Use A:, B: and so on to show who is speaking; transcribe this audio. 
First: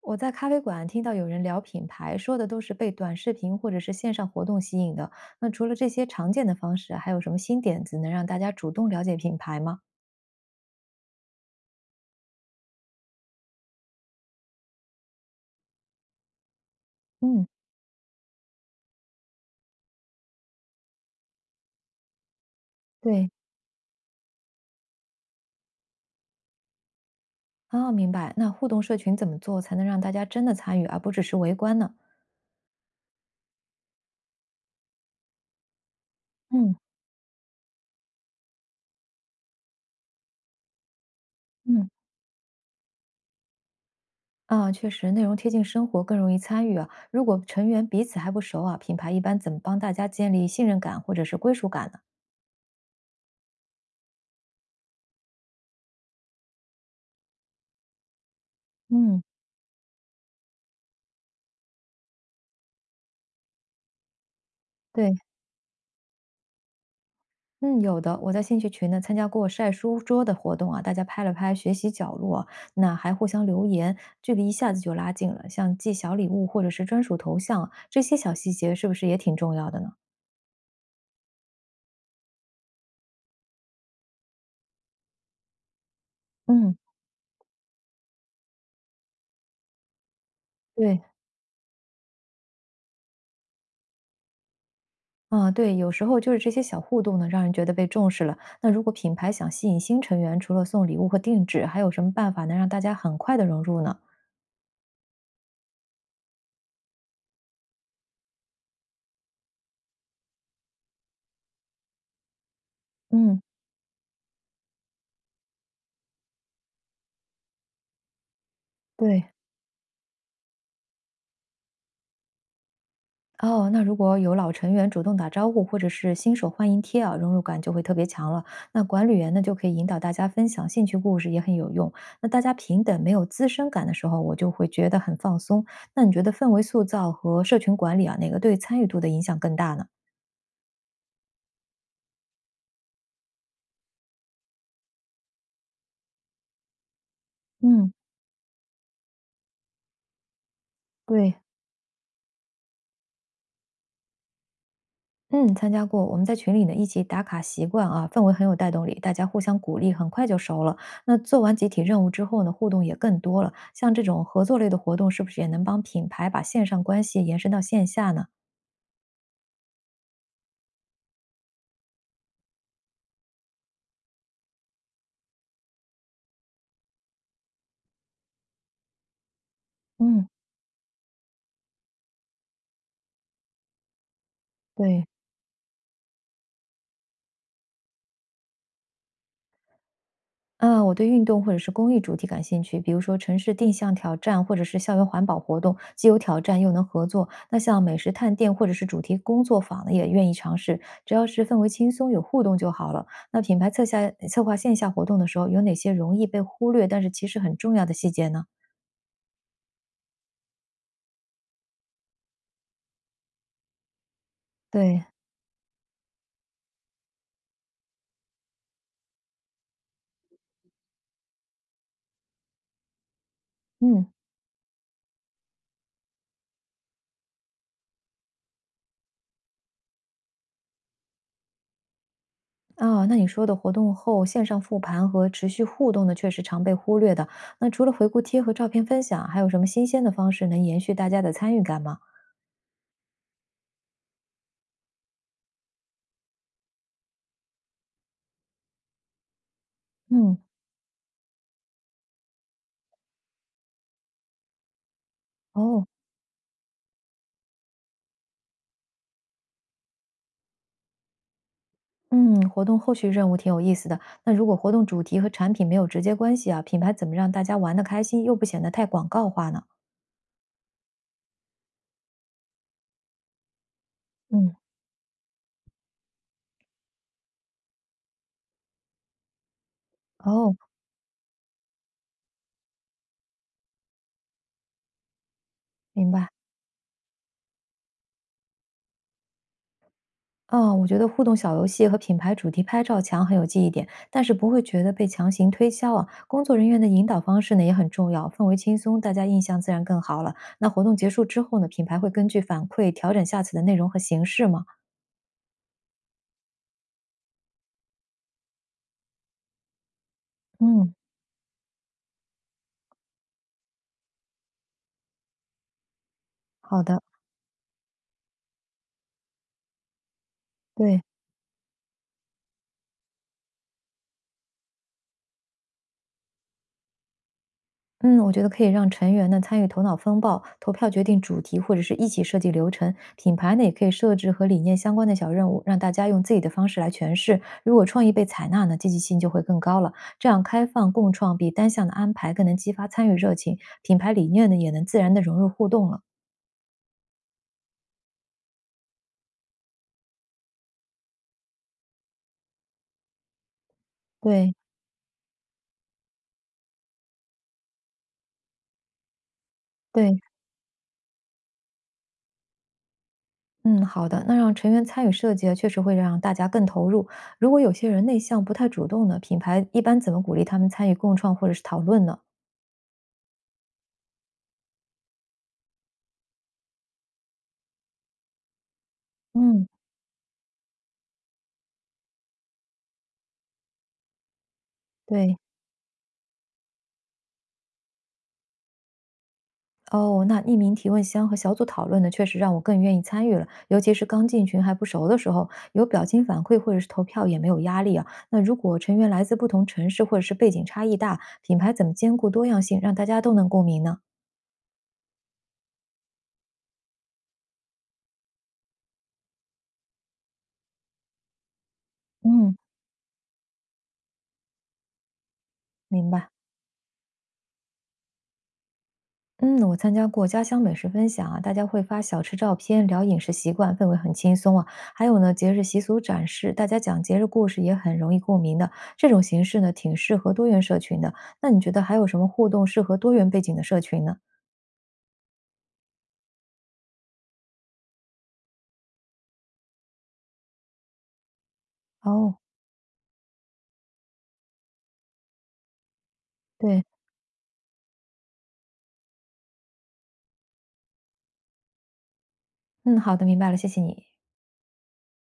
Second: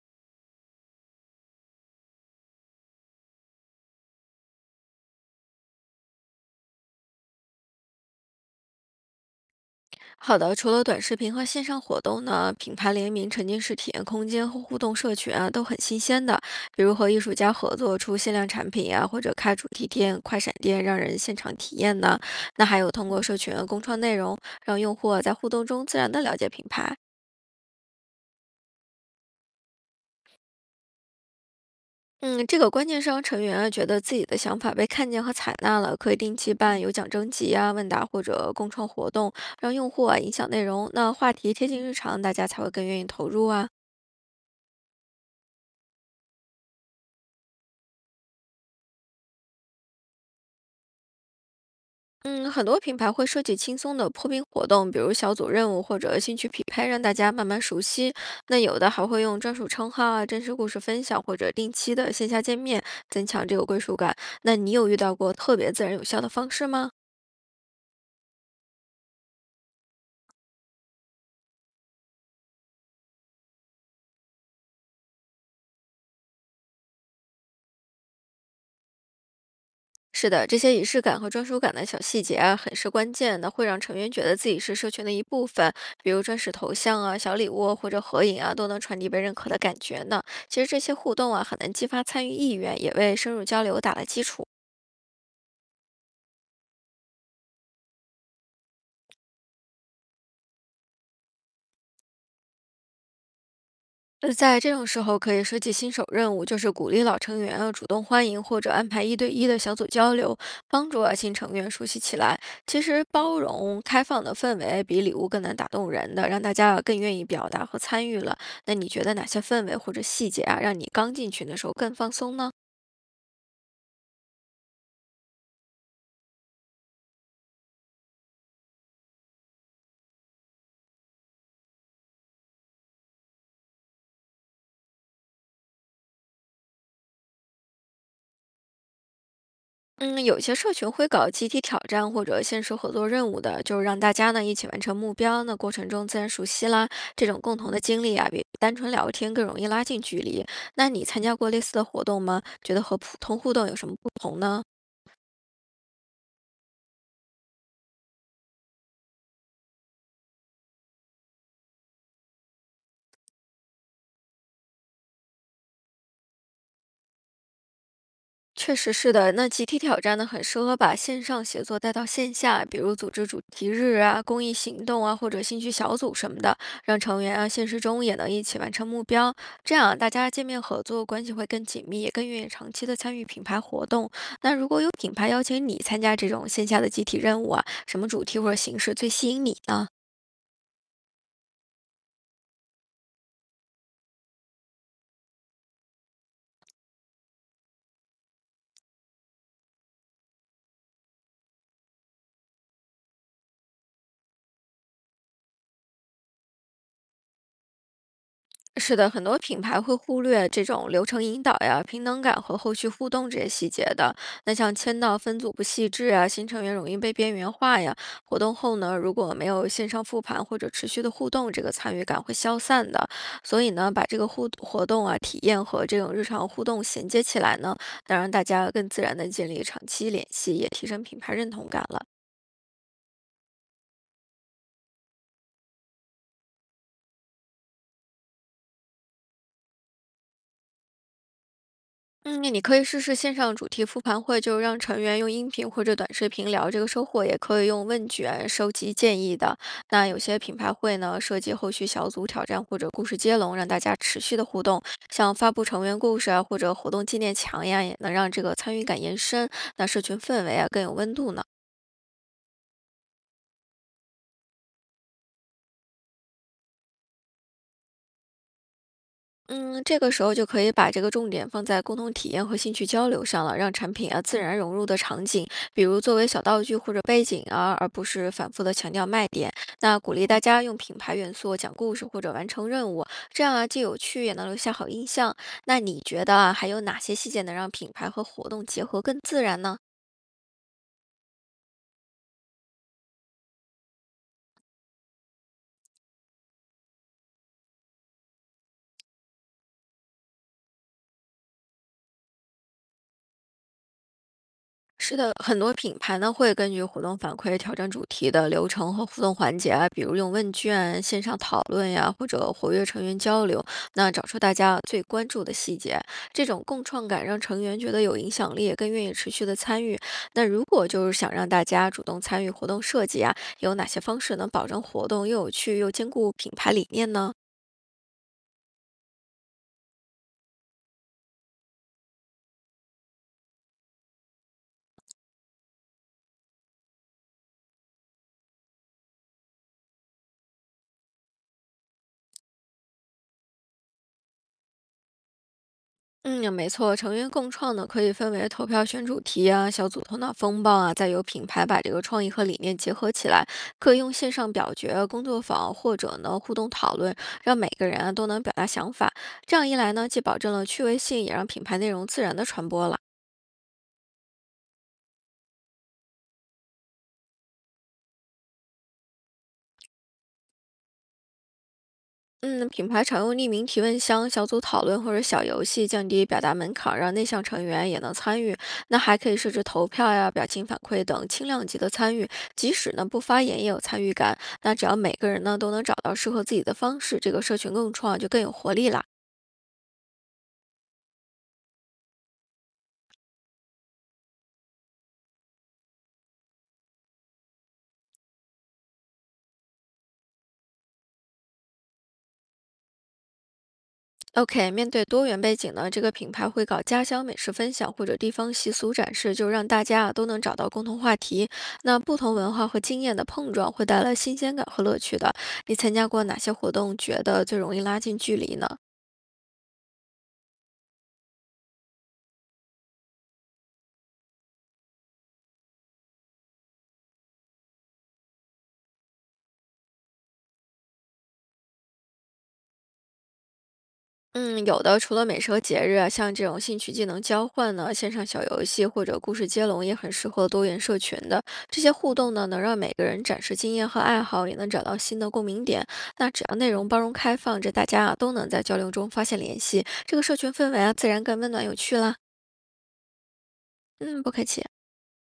A: 我在咖啡馆听到有人聊品牌，说的都是被短视频或者是线上活动吸引的。那除了这些常见的方式，还有什么新点子能让大家主动了解品牌吗？
B: 好的，除了短视频和线上活动呢，品牌联名、沉浸式体验空间和互动社群啊，都很新鲜的。比如和艺术
A: 嗯，
B: 家合作出限量产品啊，或者开主题店、快闪店，让人现场体验呢。那还有通过
A: 对，
B: 社群啊共创内容，让用户啊在互动中自然的了解品牌。
A: 啊，明白。那互动社群怎么做才能让大家真的参与，而不只是围观呢？
B: 嗯，这个关键商成员啊，觉得自己的想法被看见和采纳了，可以定期
A: 嗯
B: 办有奖征集啊、问答或者共创活动，让用户啊影响内容，那话题贴近
A: 嗯，
B: 日常，大家才会更愿意投入啊。
A: 啊，确实，内容贴近生活更容易参与啊。如果成员彼此还不熟啊，品牌一般怎么帮大家建立信任感或者是归属感呢？
B: 嗯，很多品牌会设计轻松的破冰活动，比如小组任务或者兴趣匹配，让大家慢慢熟悉。那有的还
A: 嗯，
B: 会用专属称号啊、真实故事分享，或者定期的线下见面，增强这个归属感。那你有遇到
A: 对。
B: 过特别自然有效的方式吗？
A: 嗯，有的。我在兴趣群呢参加过晒书桌的活动啊，大家拍了拍学习角落，那还互相留言，距离一下子就拉近了。像寄小礼物或者是专属头像啊，这些小细节是不是也挺重要的呢？
B: 是的，这些仪式感和专属感的小细节啊，很是关键的，会让成员觉得自己是社群的一部分。比如专属头
A: 嗯，
B: 像啊、小礼物啊或者合影啊，都能传递被认可的感觉呢。其实这些
A: 对，
B: 互动啊，很能激发参与意愿，也为深入交流打了基础。
A: 啊，对，有时候就是这些小互动呢，让人觉得被重视了。那如果品牌想吸引新成员，除了送礼物和定制，还有什么办法能让大家很快的融入呢？
B: 在这种时候可以设计新手任务，就是鼓励老成员啊主动欢迎或者安排一对一的小组交流，帮助啊新成员熟悉起来。其实包
A: 嗯，
B: 容、开放的氛围比礼物更能打动人的，让大家啊更愿意表达和参与了。那你觉得哪
A: 对。
B: 些氛围或者细节啊，让你刚进群的时候更放松呢？
A: 哦，那如果有老成员主动打招呼，或者是新手欢迎贴啊，融入感就会特别强了。那管理员呢，就可以引导大家分享兴趣故事，也很有用。那大家平等没有资生感的时候，我就会觉得很放松。那你觉得氛围塑造和社群管理啊，哪个对参与度的影响更大呢？
B: 嗯，有些社群会搞集体挑战或者限时合作任务的，就是让大家呢一起完成目标，那过程中自然熟悉啦，这种共同的
A: 嗯，
B: 经历啊，比单纯聊天更容易拉近距离。那你参加
A: 对，
B: 过类似的活动吗？觉得和普通互动有什么不同呢？
A: 嗯，参加过。我们在群里呢一起打卡习惯啊，氛围很有带动力，大家互相鼓励，很快就熟了。那做完集体任务之后呢，互动也更多了。像这种合作类的活动，是不是也能帮品牌把线上关系延伸到线下呢？
B: 确实是的，那集体挑战呢，很适合把线上写作带到线下，比如组织主题日啊、公益行动啊，或者兴趣小组什么的，让成员啊现实中也能一起完成目标。这样啊大
A: 嗯，
B: 家见面合作，关系会更紧密，也更愿意长期的参与品牌活动。那如果有
A: 对。
B: 品牌邀请你参加这种线下的集体任务啊，什么主题或者形式最吸引你呢？
A: 啊，我对运动或者是公益主题感兴趣，比如说城市定向挑战，或者是校园环保活动，既有挑战又能合作。那像美食探店或者是主题工作坊呢，也愿意尝试，只要是氛围轻松、有互动就好了。那品牌策下策划线下活动的时候，有哪些容易被忽略，但是其实很重要的细节呢？
B: 是的，很多品牌会忽略这种流程引导呀、平等感和后续互动这些细节的。那像签
A: 对，
B: 到分组不细致啊，新成员容易被边缘化呀。活动后呢，如果没有线上复盘或者持续的互动，这个参与感会消散的。所以呢，把
A: 嗯。
B: 这个互活动啊、体验和这种日常互动衔接起来呢，能让大家更自然的建立长期联系，也提升品牌认同感了。
A: 啊、那你说的活动后线上复盘和持续互动呢，确实常被忽略的。那除了回顾贴和照片分享，还有什么新鲜的方式能延续大家的参与感吗？
B: 嗯，你可以试试线上主题复盘会，就让成员用音频或者短视频聊这个收获，也可以用问卷收集建议的。那有
A: 嗯，
B: 些品牌会呢，设计后续小组挑战或者故事接龙，让大家持续的互动。像发布成
A: 哦，
B: 员故事啊，或者活动纪念墙呀，也能让这个参与感延伸，那社群氛围啊更有温度呢。
A: 嗯，活动后续任务挺有意思的。那如果活动主题和产品没有直接关系啊，品牌怎么让大家玩得开心，又不显得太广告化呢？
B: 嗯，这个时候就可以把这个重点放在共同体验和兴趣交流上了，让产品啊自
A: 嗯，
B: 然融入的场景，比如作为小道具或者背景啊，而不是反复的强调卖点。那鼓励大
A: 哦，
B: 家用品牌元素讲故事或者完成任务，这样啊既有趣也能留下好印象。那你
A: 明
B: 觉
A: 白。
B: 得啊还有哪些细节能让品牌和活动结合更自然呢？
A: 哦，我觉得互动小游戏和品牌主题拍照墙很有记忆点，但是不会觉得被强行推销啊。工作人员的引导方式呢也很重要，氛围轻松，大家印象自然更好了。那活动结束之后呢，品牌会根据反馈调整下次的内容和形式吗？
B: 是的，很多品牌呢会根据活动反馈调整主题的流程和互动环节啊，比如用问
A: 嗯，
B: 卷、线上讨论呀，或者活跃成员交流，那找出大家最关注的细节。这种
A: 好
B: 共
A: 的，
B: 创感让成员觉得有影响力，更愿意持续的参与。那如果
A: 对。
B: 就是想让大家主动参与活动设计啊，有哪些方式能保证活动又有趣又兼顾品牌理念呢？
A: 嗯，我觉得可以让成员呢参与头脑风暴，投票决定主题，或者是一起设计流程。品牌呢也可以设置和理念相关的小任务，让大家用自己的方式来诠释。如果创意被采纳呢，积极性就会更高了。这样开放共创比单向的安排更能激发参与热情，品牌理念呢也能自然的融入互动了。
B: 嗯，没错，成员共创呢，可以分为投票选主题啊、小组头脑风暴啊，再由品牌把这个创意和理念结合起来，可以用线上
A: 对
B: 表决、工作坊或者呢互动讨论，让每个人啊都能表达想法。这样一来呢，
A: 对，
B: 既保证了趣味性，也让品牌内容自然的传播了。
A: 嗯，好的。那让成员参与设计啊，确实会让大家更投入。如果有些人内向不太主动呢，品牌一般怎么鼓励他们参与共创或者是讨论呢？
B: 嗯，品牌常用匿名提问箱、小组讨论或者小游戏，降低表达门槛，让内向成员也能参与。那还可以设置
A: 嗯，
B: 投票呀、表情反馈等轻量级的参与，即使呢不发言也有参与感。那只要每个
A: 对。
B: 人呢都能找到适合自己的方式，这个社群共创就更有活力啦。
A: 哦，那匿名提问箱和小组讨论呢，确实让我更愿意参与了。尤其是刚进群还不熟的时候，有表情反馈或者是投票也没有压力啊。那如果成员来自不同城市或者是背景差异大，品牌怎么兼顾多样性，让大家都能共鸣呢？
B: OK，面对多元背景呢，这个品牌会搞家乡美食分享或者地方习俗展示，就让大家啊都能找到共同话题。那不同文
A: 嗯，
B: 化和经验的碰撞会带来新鲜感和乐趣的。你参加
A: 明
B: 过
A: 白。
B: 哪些活动，觉得最容易拉近距离呢？
A: 嗯，我参加过家乡美食分享啊，大家会发小吃照片，聊饮食习惯，氛围很轻松啊。还有呢，节日习俗展示，大家讲节日故事也很容易共鸣的。这种形式呢，挺适合多元社群的。那你觉得还有什么互动适合多元背景的社群呢？
B: 嗯，有的，除了美食和节日啊，像这种兴趣技能交换呢，线上小游戏或者故事接龙也很适合多元社群的。这些互动
A: 哦，
B: 呢，能让每个人展示经验和爱好，也能找到新的共鸣点。那只要内
A: 对，
B: 容包容开放，这大家啊都能在交流中发现联系，这个社群氛围啊自然更温暖有趣啦。
A: 嗯，好的，明白了，谢谢你。
B: 嗯，不客气。